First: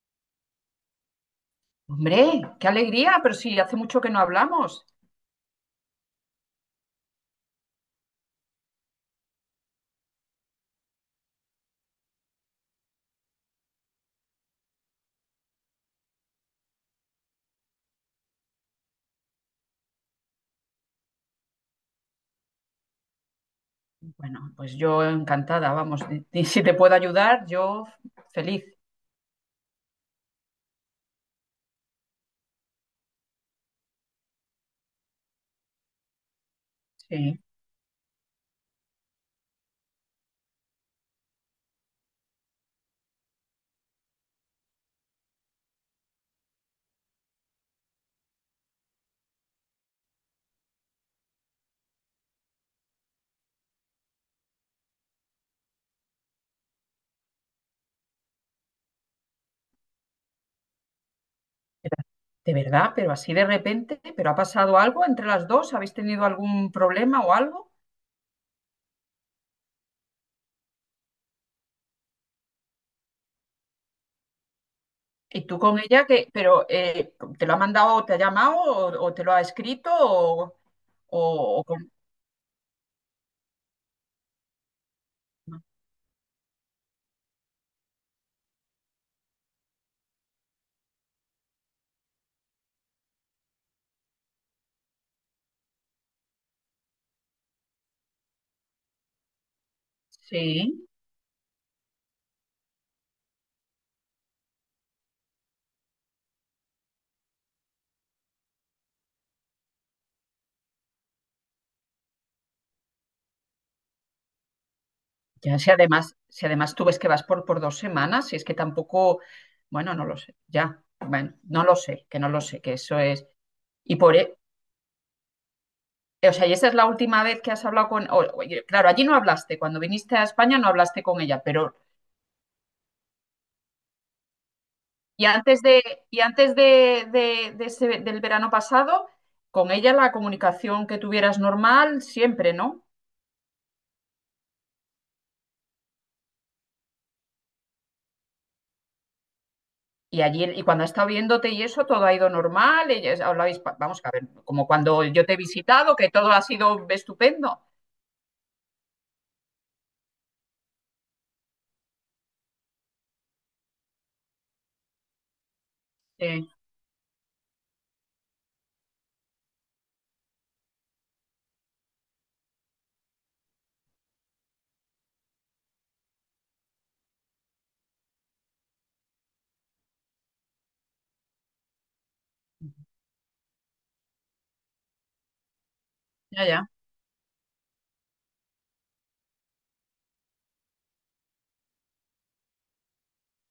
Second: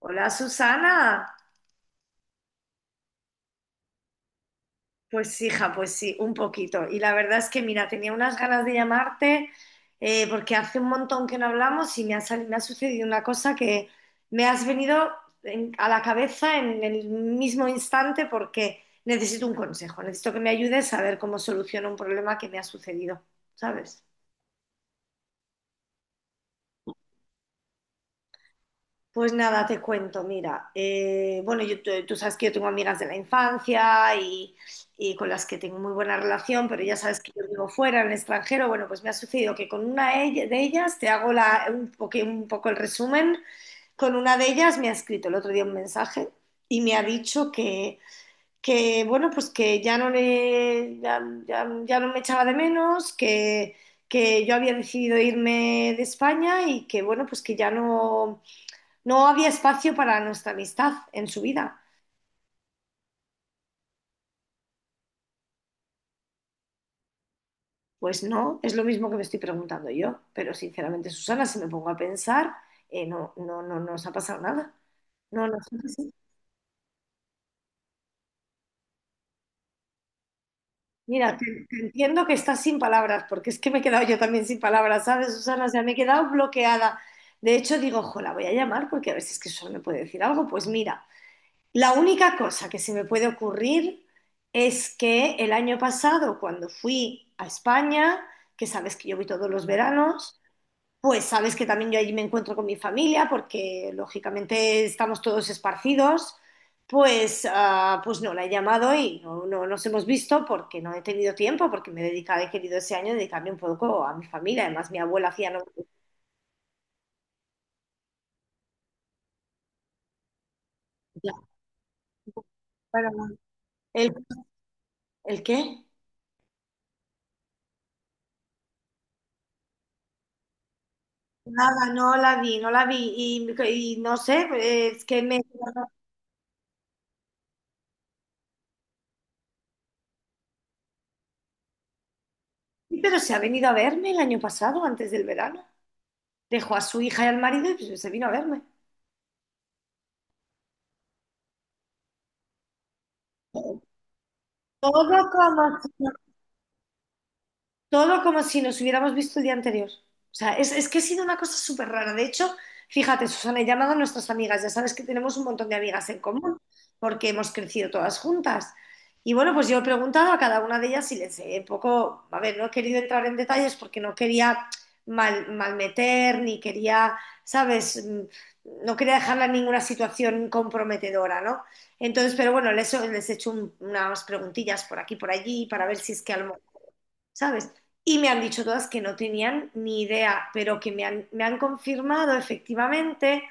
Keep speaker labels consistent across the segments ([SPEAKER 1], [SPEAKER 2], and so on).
[SPEAKER 1] Hola, Susana.
[SPEAKER 2] Hombre, qué alegría, pero sí, hace mucho que no hablamos.
[SPEAKER 1] Pues hija, pues sí, un poquito. Y la verdad es que mira, tenía unas ganas de llamarte porque hace un montón que no hablamos y me ha sucedido una cosa que me has venido a la cabeza en el mismo instante porque necesito un consejo, necesito que me ayudes a ver cómo soluciono un problema que me ha sucedido, ¿sabes?
[SPEAKER 2] Bueno, pues yo encantada, vamos, y si te puedo ayudar, yo feliz.
[SPEAKER 1] Pues nada, te cuento, mira, tú sabes que yo tengo amigas de la infancia y con las que tengo muy buena relación, pero ya sabes que
[SPEAKER 2] Sí,
[SPEAKER 1] yo vivo fuera, en el extranjero. Bueno, pues me ha sucedido que con de ellas, te hago un poco el resumen, con una de ellas me ha escrito el otro día un mensaje y me ha dicho que bueno, pues que ya no le, ya, ya- ya no me echaba de menos, que yo había decidido irme de España y que bueno, pues que no había espacio para nuestra amistad en su vida.
[SPEAKER 2] de verdad, pero así de repente, pero ¿ha pasado algo entre las dos, habéis tenido algún problema o algo?
[SPEAKER 1] Pues no, es lo mismo que me estoy preguntando yo. Pero sinceramente, Susana, si me pongo a pensar, no, no nos ha pasado nada.
[SPEAKER 2] Y
[SPEAKER 1] No, no.
[SPEAKER 2] tú
[SPEAKER 1] Sí,
[SPEAKER 2] con
[SPEAKER 1] sí,
[SPEAKER 2] ella,
[SPEAKER 1] sí.
[SPEAKER 2] que, pero ¿te lo ha mandado, te ha llamado o te lo ha escrito
[SPEAKER 1] Mira,
[SPEAKER 2] o,
[SPEAKER 1] te entiendo que estás sin palabras, porque es que me he quedado yo también sin palabras, ¿sabes, Susana? O sea, me he quedado bloqueada. De hecho, digo, ojo, la voy a llamar porque a ver si es que solo me puede decir algo. Pues mira, la única cosa que se me puede ocurrir es que el año pasado, cuando fui a España, que sabes que yo voy todos los veranos,
[SPEAKER 2] Sí.
[SPEAKER 1] pues sabes que también yo allí me encuentro con mi familia, porque lógicamente estamos todos esparcidos, pues, pues no la he llamado y no nos hemos visto porque no he tenido tiempo, porque he querido ese año dedicarme un poco a mi familia. Además, mi abuela hacía...
[SPEAKER 2] Ya, si además, si además tú ves que vas por dos semanas, si es que tampoco, bueno, no lo sé, ya, bueno, no lo sé, que no lo sé, que eso es. Y
[SPEAKER 1] ¿El,
[SPEAKER 2] por, e-
[SPEAKER 1] el qué?
[SPEAKER 2] o sea, y esa es la última vez que has hablado con, y claro, allí no hablaste, cuando viniste a España no hablaste con ella, pero,
[SPEAKER 1] Nada, no la vi y no sé, es que
[SPEAKER 2] y
[SPEAKER 1] me...
[SPEAKER 2] antes de, y antes de, del verano pasado, con ella la comunicación que tuvieras normal siempre, ¿no?
[SPEAKER 1] Pero se ha venido a verme el año pasado, antes del verano. Dejó a su hija y al marido y pues se vino a verme.
[SPEAKER 2] Y allí, y cuando ha estado viéndote y eso, todo ha ido normal, y ya hablabais, vamos a ver, como
[SPEAKER 1] Todo
[SPEAKER 2] cuando yo te he
[SPEAKER 1] como
[SPEAKER 2] visitado, que todo ha sido estupendo.
[SPEAKER 1] Todo como si nos hubiéramos visto el día anterior. O sea, es que ha sido una cosa súper rara. De hecho, fíjate, Susana, he llamado a nuestras amigas. Ya sabes que tenemos un montón de amigas en
[SPEAKER 2] Sí,
[SPEAKER 1] común porque hemos crecido todas juntas. Y bueno, pues yo he preguntado a cada una de ellas y les he un poco, a ver, no he querido entrar en detalles porque no quería malmeter, ni quería, ¿sabes? No quería dejarla en ninguna situación comprometedora, ¿no? Entonces, pero bueno, les he hecho unas preguntillas por aquí, por allí, para ver si es que a lo
[SPEAKER 2] ya,
[SPEAKER 1] mejor,
[SPEAKER 2] ya.
[SPEAKER 1] ¿sabes? Y me han dicho todas que no tenían ni idea, pero que me han confirmado efectivamente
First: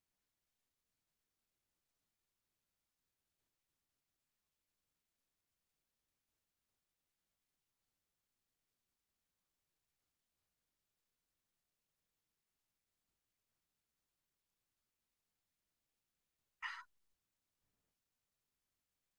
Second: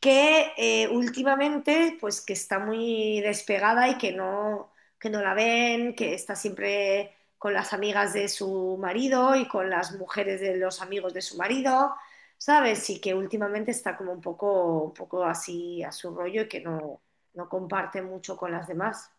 [SPEAKER 1] que últimamente, pues que está muy despegada y que no la ven, que está siempre con las amigas de su marido y con las mujeres de los amigos de su marido, ¿sabes? Y que últimamente está como un poco así a su rollo y que no, no comparte mucho con las demás.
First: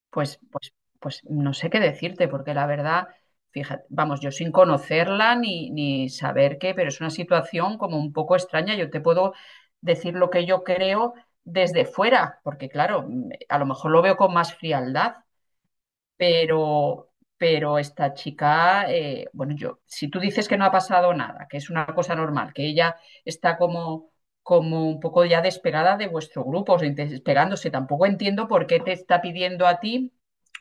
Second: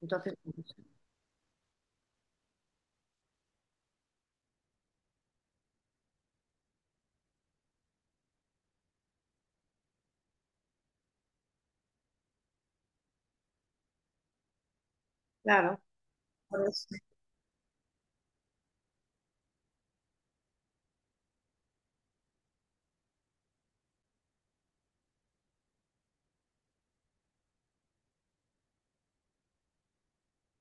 [SPEAKER 1] Entonces,
[SPEAKER 2] Pues, pues, pues no sé qué decirte, porque la verdad, fíjate, vamos, yo sin conocerla ni, ni saber qué, pero es una situación como un poco extraña. Yo te puedo decir lo que yo creo desde fuera, porque claro, a lo mejor lo veo con más frialdad,
[SPEAKER 1] claro, por eso.
[SPEAKER 2] pero esta chica, bueno, yo, si tú dices que no ha pasado nada, que es una cosa normal, que ella está como, como un poco ya desesperada de vuestro grupo, o sea, desesperándose, tampoco entiendo por qué te está pidiendo a ti,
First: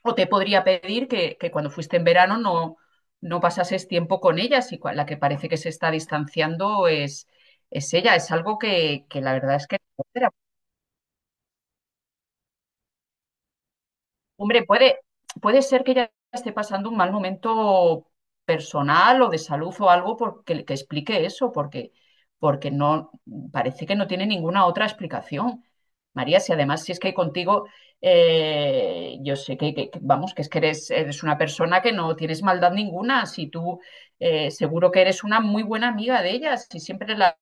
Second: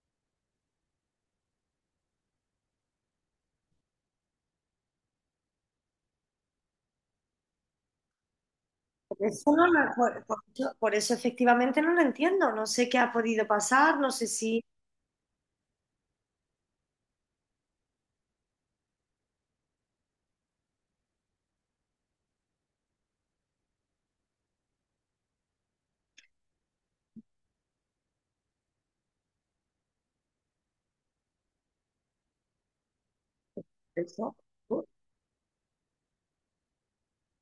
[SPEAKER 2] o te podría pedir que cuando fuiste en verano no, no pasases tiempo con ella, si la que parece que se está distanciando es ella, es algo que la
[SPEAKER 1] Eso
[SPEAKER 2] verdad
[SPEAKER 1] no
[SPEAKER 2] es que
[SPEAKER 1] lo-
[SPEAKER 2] no cuadra.
[SPEAKER 1] por eso efectivamente no lo entiendo. No sé qué ha podido pasar, no sé si...
[SPEAKER 2] Hombre, puede ser que ella esté pasando un mal momento personal o de salud o algo porque, que explique eso, porque, porque no parece que no tiene ninguna otra explicación. María, si además si es que contigo, yo sé que, vamos, que es que eres, eres una persona que no tienes maldad ninguna, si tú
[SPEAKER 1] Eso.
[SPEAKER 2] seguro que eres una muy buena amiga de ellas, si siempre la,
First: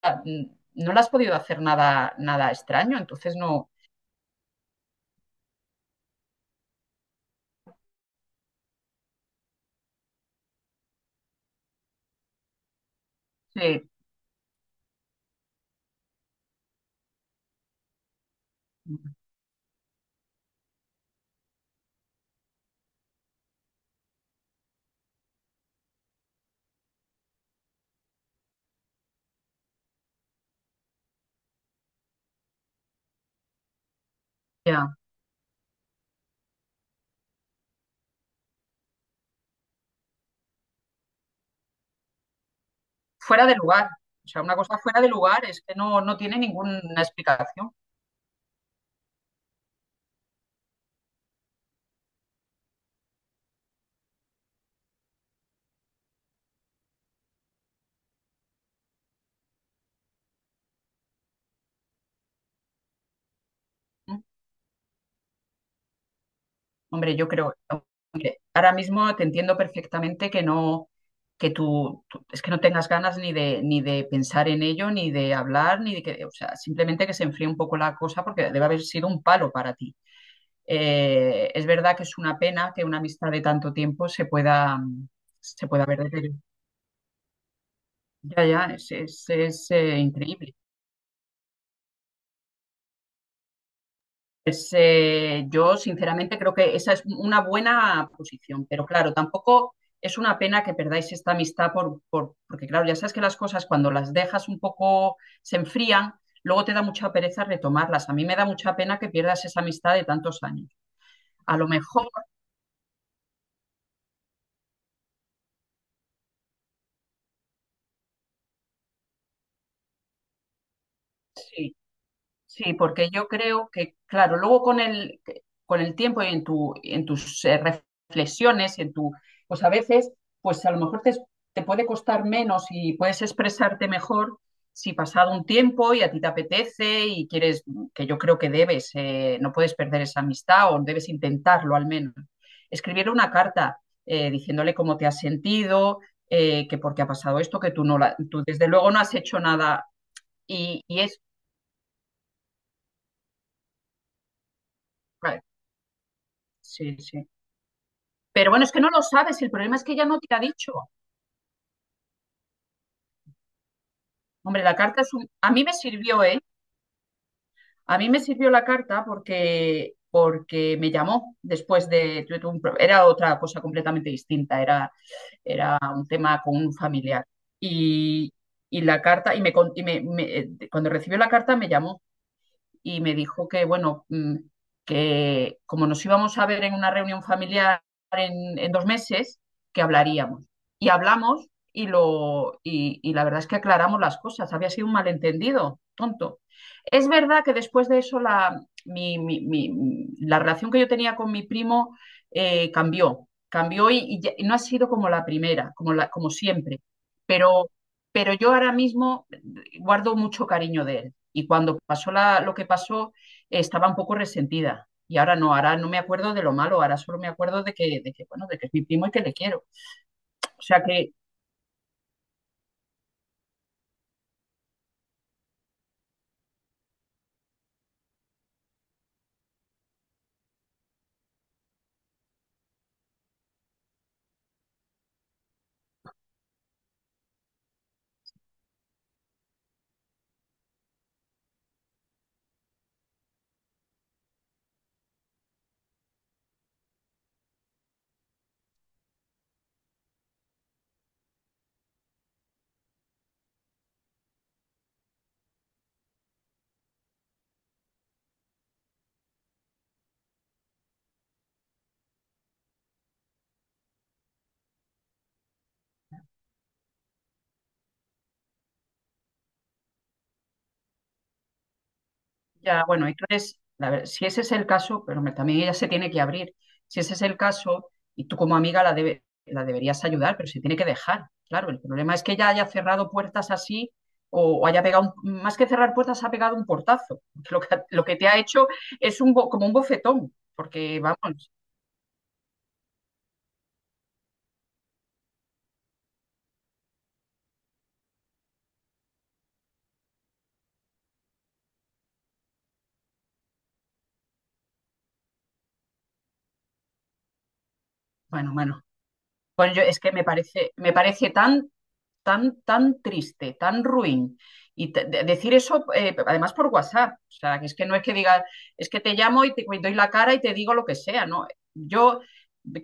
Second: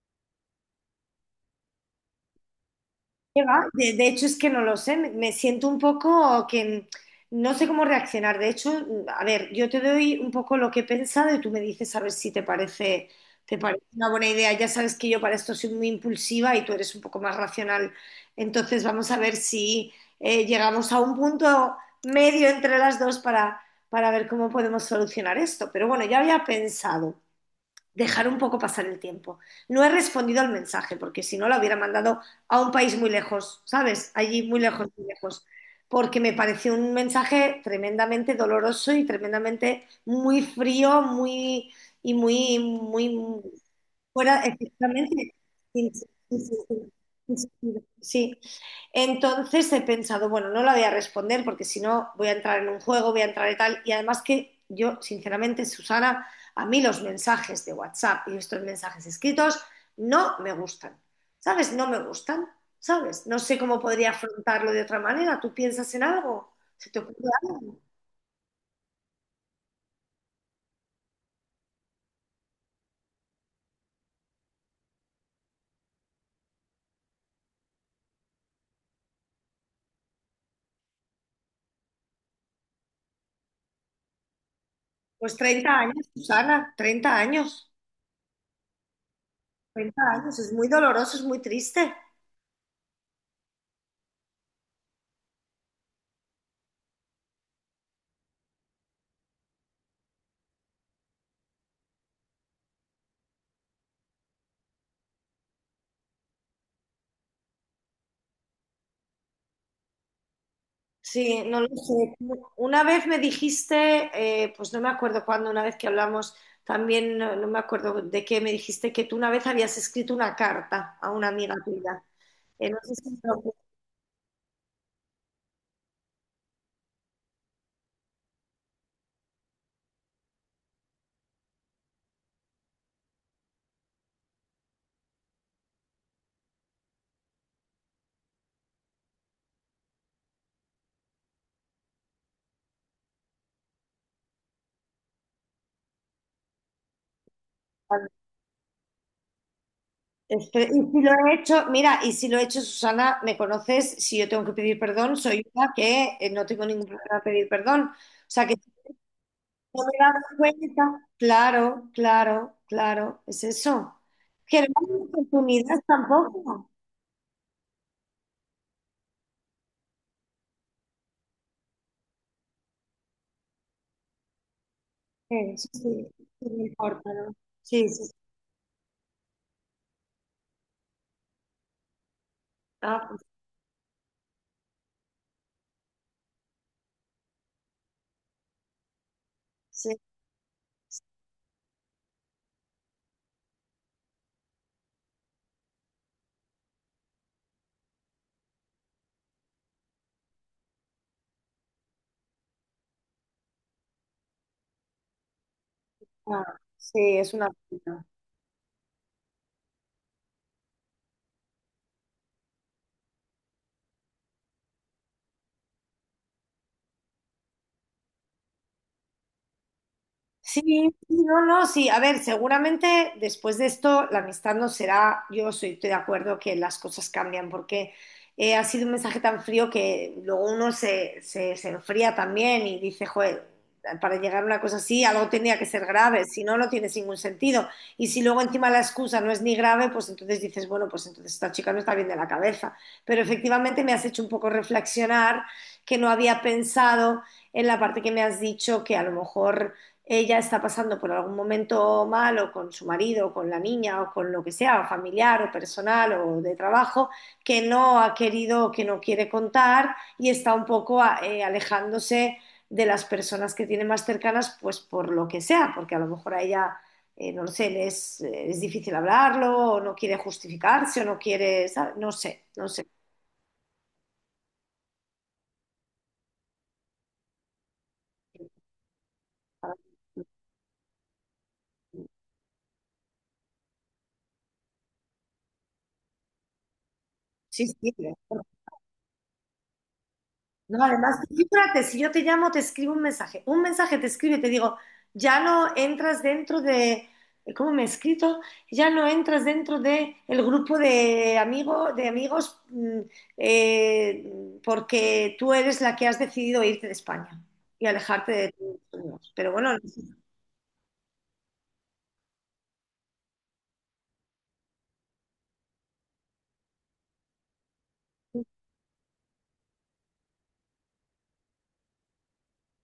[SPEAKER 2] no le has podido hacer nada, nada extraño, entonces
[SPEAKER 1] ¿Qué va?
[SPEAKER 2] no,
[SPEAKER 1] De hecho, es que no lo sé, me siento un poco que no sé cómo reaccionar. De hecho, a ver, yo te doy un poco lo que he pensado y tú me dices a ver si te parece, te parece
[SPEAKER 2] sí,
[SPEAKER 1] una buena idea. Ya sabes que yo para esto soy muy impulsiva y tú eres un poco más racional. Entonces, vamos a ver si llegamos a un punto medio entre las dos para ver cómo podemos solucionar esto. Pero bueno, ya había pensado dejar un poco pasar el tiempo. No he respondido al mensaje, porque si no lo hubiera mandado a un país muy lejos, ¿sabes? Allí muy lejos,
[SPEAKER 2] ya.
[SPEAKER 1] muy lejos. Porque me pareció un mensaje tremendamente doloroso y tremendamente muy frío, muy
[SPEAKER 2] Fuera de lugar. O
[SPEAKER 1] fuera,
[SPEAKER 2] sea, una cosa fuera de
[SPEAKER 1] efectivamente.
[SPEAKER 2] lugar es que
[SPEAKER 1] Sí,
[SPEAKER 2] no, no tiene
[SPEAKER 1] sí, sí,
[SPEAKER 2] ninguna
[SPEAKER 1] sí, sí, sí, sí.
[SPEAKER 2] explicación.
[SPEAKER 1] Sí, sí. Entonces he pensado, bueno, no la voy a responder porque si no voy a entrar en un juego, voy a entrar en tal. Y además que yo, sinceramente, Susana, a mí los mensajes de WhatsApp y estos mensajes escritos no me gustan. ¿Sabes? No me gustan. ¿Sabes? No sé cómo podría
[SPEAKER 2] ¿Mm?
[SPEAKER 1] afrontarlo de otra manera. ¿Tú piensas en algo? ¿Se te ocurre
[SPEAKER 2] Hombre, yo creo,
[SPEAKER 1] algo?
[SPEAKER 2] hombre, ahora mismo te entiendo perfectamente que no, que tú, es que no tengas ganas ni de, ni de pensar en ello, ni de hablar, ni de que, o sea, simplemente que se enfríe un poco la cosa porque debe haber sido un palo para ti. Es verdad que es una pena que una amistad de tanto tiempo
[SPEAKER 1] Pues
[SPEAKER 2] se
[SPEAKER 1] 30
[SPEAKER 2] pueda ver
[SPEAKER 1] años,
[SPEAKER 2] deteriorada.
[SPEAKER 1] Susana, 30 años.
[SPEAKER 2] Ya, ya, es,
[SPEAKER 1] Treinta años, es
[SPEAKER 2] increíble.
[SPEAKER 1] muy doloroso, es muy triste.
[SPEAKER 2] Pues yo sinceramente creo que esa es una buena posición, pero claro, tampoco es una pena que perdáis esta amistad por, porque claro, ya sabes que las cosas cuando las dejas un poco se enfrían, luego te da mucha pereza retomarlas. A mí me da mucha pena que pierdas esa amistad de tantos años.
[SPEAKER 1] Sí,
[SPEAKER 2] A
[SPEAKER 1] no
[SPEAKER 2] lo
[SPEAKER 1] lo
[SPEAKER 2] mejor
[SPEAKER 1] sé. Una vez me dijiste, pues no me acuerdo cuándo, una vez que hablamos, también no me acuerdo de qué, me dijiste que tú una vez habías escrito una carta a una amiga
[SPEAKER 2] sí.
[SPEAKER 1] tuya.
[SPEAKER 2] Sí,
[SPEAKER 1] No sé si
[SPEAKER 2] porque
[SPEAKER 1] me
[SPEAKER 2] yo
[SPEAKER 1] lo acuerdo.
[SPEAKER 2] creo que, claro, luego con el tiempo y en tu, en tus reflexiones, en tu, pues a veces, pues a lo mejor te, te puede costar menos y puedes expresarte mejor si pasado un tiempo y a ti te apetece y quieres, que yo creo que debes, no puedes perder esa amistad o debes intentarlo al menos. Escribirle una carta diciéndole cómo te has sentido, que porque ha pasado esto, que tú no la, tú desde luego no has hecho nada y,
[SPEAKER 1] Y
[SPEAKER 2] y
[SPEAKER 1] si lo
[SPEAKER 2] es,
[SPEAKER 1] he hecho, mira, y si lo he hecho, Susana, me conoces, si yo tengo que pedir perdón,
[SPEAKER 2] vale,
[SPEAKER 1] soy una que no tengo ningún
[SPEAKER 2] sí,
[SPEAKER 1] problema en
[SPEAKER 2] sí.
[SPEAKER 1] pedir perdón. O sea
[SPEAKER 2] Pero
[SPEAKER 1] que
[SPEAKER 2] bueno,
[SPEAKER 1] si
[SPEAKER 2] es que no lo sabes, el problema
[SPEAKER 1] no
[SPEAKER 2] es
[SPEAKER 1] me
[SPEAKER 2] que
[SPEAKER 1] he
[SPEAKER 2] ella no
[SPEAKER 1] dado
[SPEAKER 2] te ha dicho.
[SPEAKER 1] cuenta, claro, claro, claro, es eso. Que
[SPEAKER 2] Hombre,
[SPEAKER 1] no
[SPEAKER 2] la
[SPEAKER 1] hay
[SPEAKER 2] carta es un... A mí me
[SPEAKER 1] oportunidades
[SPEAKER 2] sirvió, ¿eh?
[SPEAKER 1] tampoco.
[SPEAKER 2] A mí me sirvió la carta porque, porque me llamó después de... tuve un era otra cosa completamente distinta, era,
[SPEAKER 1] Eso
[SPEAKER 2] era
[SPEAKER 1] sí,
[SPEAKER 2] un
[SPEAKER 1] sí,
[SPEAKER 2] tema
[SPEAKER 1] sí,
[SPEAKER 2] con
[SPEAKER 1] me
[SPEAKER 2] un
[SPEAKER 1] importa,
[SPEAKER 2] familiar.
[SPEAKER 1] ¿no? Sí, sí, sí.
[SPEAKER 2] Y, y la carta, y, me, y cuando recibió la carta me llamó y
[SPEAKER 1] Ah,
[SPEAKER 2] me
[SPEAKER 1] pues,
[SPEAKER 2] dijo que, bueno, que como nos íbamos a ver en una reunión familiar en dos meses, que
[SPEAKER 1] sí,
[SPEAKER 2] hablaríamos. Y
[SPEAKER 1] sí,
[SPEAKER 2] hablamos y, lo, y la verdad es que aclaramos las cosas. Había sido un malentendido tonto. Es verdad que después de eso la, la relación que yo tenía con mi primo cambió, cambió y, y no ha sido como la primera, como, la, como
[SPEAKER 1] ah,
[SPEAKER 2] siempre,
[SPEAKER 1] sí, es una
[SPEAKER 2] pero,
[SPEAKER 1] pena.
[SPEAKER 2] pero yo ahora mismo guardo mucho cariño de él. Y cuando pasó la, lo que pasó, estaba un poco resentida. Y ahora no me acuerdo de lo malo, ahora solo me acuerdo de que, bueno, de que es mi primo y que le quiero.
[SPEAKER 1] Sí,
[SPEAKER 2] O sea que
[SPEAKER 1] sí, no, no, sí. A ver, seguramente después de esto la amistad no será, yo soy, estoy de acuerdo que las cosas cambian porque ha sido un mensaje tan frío que luego uno se enfría también y dice, joder, para llegar a una cosa así algo tenía que ser grave, si no, no tiene ningún sentido. Y si luego encima la excusa no es ni grave, pues entonces dices, bueno, pues entonces esta chica no está bien de la cabeza. Pero efectivamente me has hecho un poco reflexionar que no había pensado en la parte que me has dicho que a lo mejor ella está pasando por algún momento malo con su marido, o con la niña, o con lo que sea, o familiar, o personal, o de trabajo, que no ha querido, que no quiere contar y está un poco alejándose de las personas que tiene más cercanas, pues por lo que sea, porque a lo mejor a ella, no lo sé, es difícil hablarlo, o no quiere justificarse, o no quiere, ¿sabe? No sé, no
[SPEAKER 2] ya,
[SPEAKER 1] sé.
[SPEAKER 2] bueno, entonces, la si ese es el caso, pero también ella se tiene que abrir. Si ese es el caso, y tú como amiga la, la deberías ayudar, pero se tiene que dejar. Claro, el problema es que ella haya cerrado puertas así o haya pegado, más que cerrar puertas, ha pegado un portazo.
[SPEAKER 1] Sí, sí, sí.
[SPEAKER 2] Lo que te ha hecho es un, como un bofetón,
[SPEAKER 1] No,
[SPEAKER 2] porque
[SPEAKER 1] además, tú
[SPEAKER 2] vamos,
[SPEAKER 1] fíjate, si yo te llamo, te escribo un mensaje. Un mensaje te escribe, y te digo, ya no entras dentro de, ¿cómo me he escrito? Ya no entras dentro de el grupo de amigos, porque tú eres la que has decidido irte de España y alejarte de
[SPEAKER 2] bueno, bueno.
[SPEAKER 1] tus amigos. Pero bueno,
[SPEAKER 2] Bueno,
[SPEAKER 1] no
[SPEAKER 2] yo es que me parece tan tan, tan triste, tan ruin. Y decir eso, además por WhatsApp, o sea, que es que no es que diga, es que te llamo y te y doy la cara y te digo lo que sea, ¿no? Yo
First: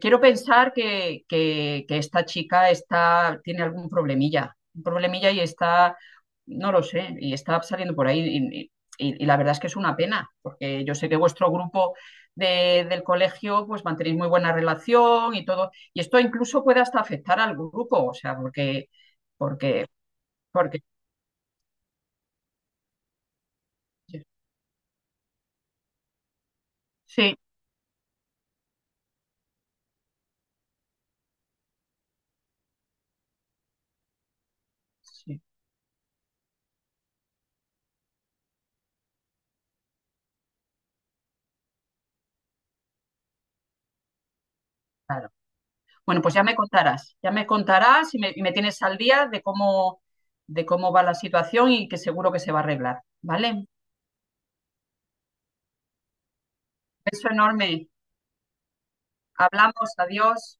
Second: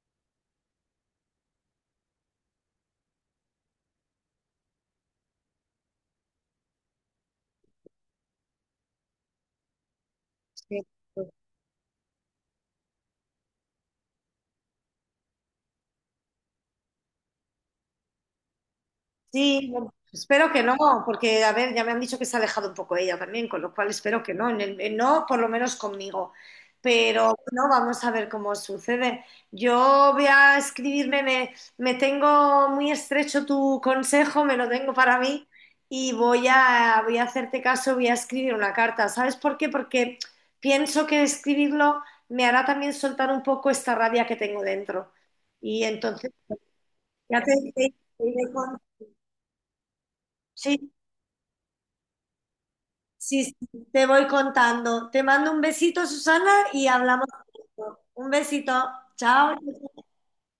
[SPEAKER 2] quiero pensar que, que esta chica está, tiene algún problemilla, un problemilla y está, no lo sé, y está saliendo por ahí. Y, y la verdad es que es una pena,
[SPEAKER 1] sé.
[SPEAKER 2] porque yo sé que vuestro grupo del colegio, pues mantenéis muy buena relación y todo, y esto incluso puede hasta afectar al grupo, o sea, porque
[SPEAKER 1] Sí,
[SPEAKER 2] porque,
[SPEAKER 1] bueno, espero que no,
[SPEAKER 2] porque,
[SPEAKER 1] porque a ver, ya me han dicho que se ha alejado un poco ella también, con lo cual espero que no, en no por lo menos conmigo. Pero
[SPEAKER 2] sí,
[SPEAKER 1] no, vamos a ver cómo sucede. Yo voy a escribirme, me tengo muy estrecho tu consejo, me lo tengo para
[SPEAKER 2] sí,
[SPEAKER 1] mí y voy a hacerte caso, voy a escribir una carta. ¿Sabes por qué? Porque pienso que escribirlo me hará también soltar un poco esta rabia que tengo dentro.
[SPEAKER 2] claro.
[SPEAKER 1] Y
[SPEAKER 2] Bueno,
[SPEAKER 1] entonces,
[SPEAKER 2] pues ya me contarás
[SPEAKER 1] te
[SPEAKER 2] y
[SPEAKER 1] iré
[SPEAKER 2] me tienes al día de
[SPEAKER 1] sí.
[SPEAKER 2] cómo va la situación, y que seguro que se va a arreglar,
[SPEAKER 1] Sí, sí,
[SPEAKER 2] ¿vale?
[SPEAKER 1] te voy contando. Te mando un besito, Susana, y hablamos
[SPEAKER 2] Beso enorme.
[SPEAKER 1] pronto. Un besito.
[SPEAKER 2] Hablamos,
[SPEAKER 1] Chao.
[SPEAKER 2] adiós.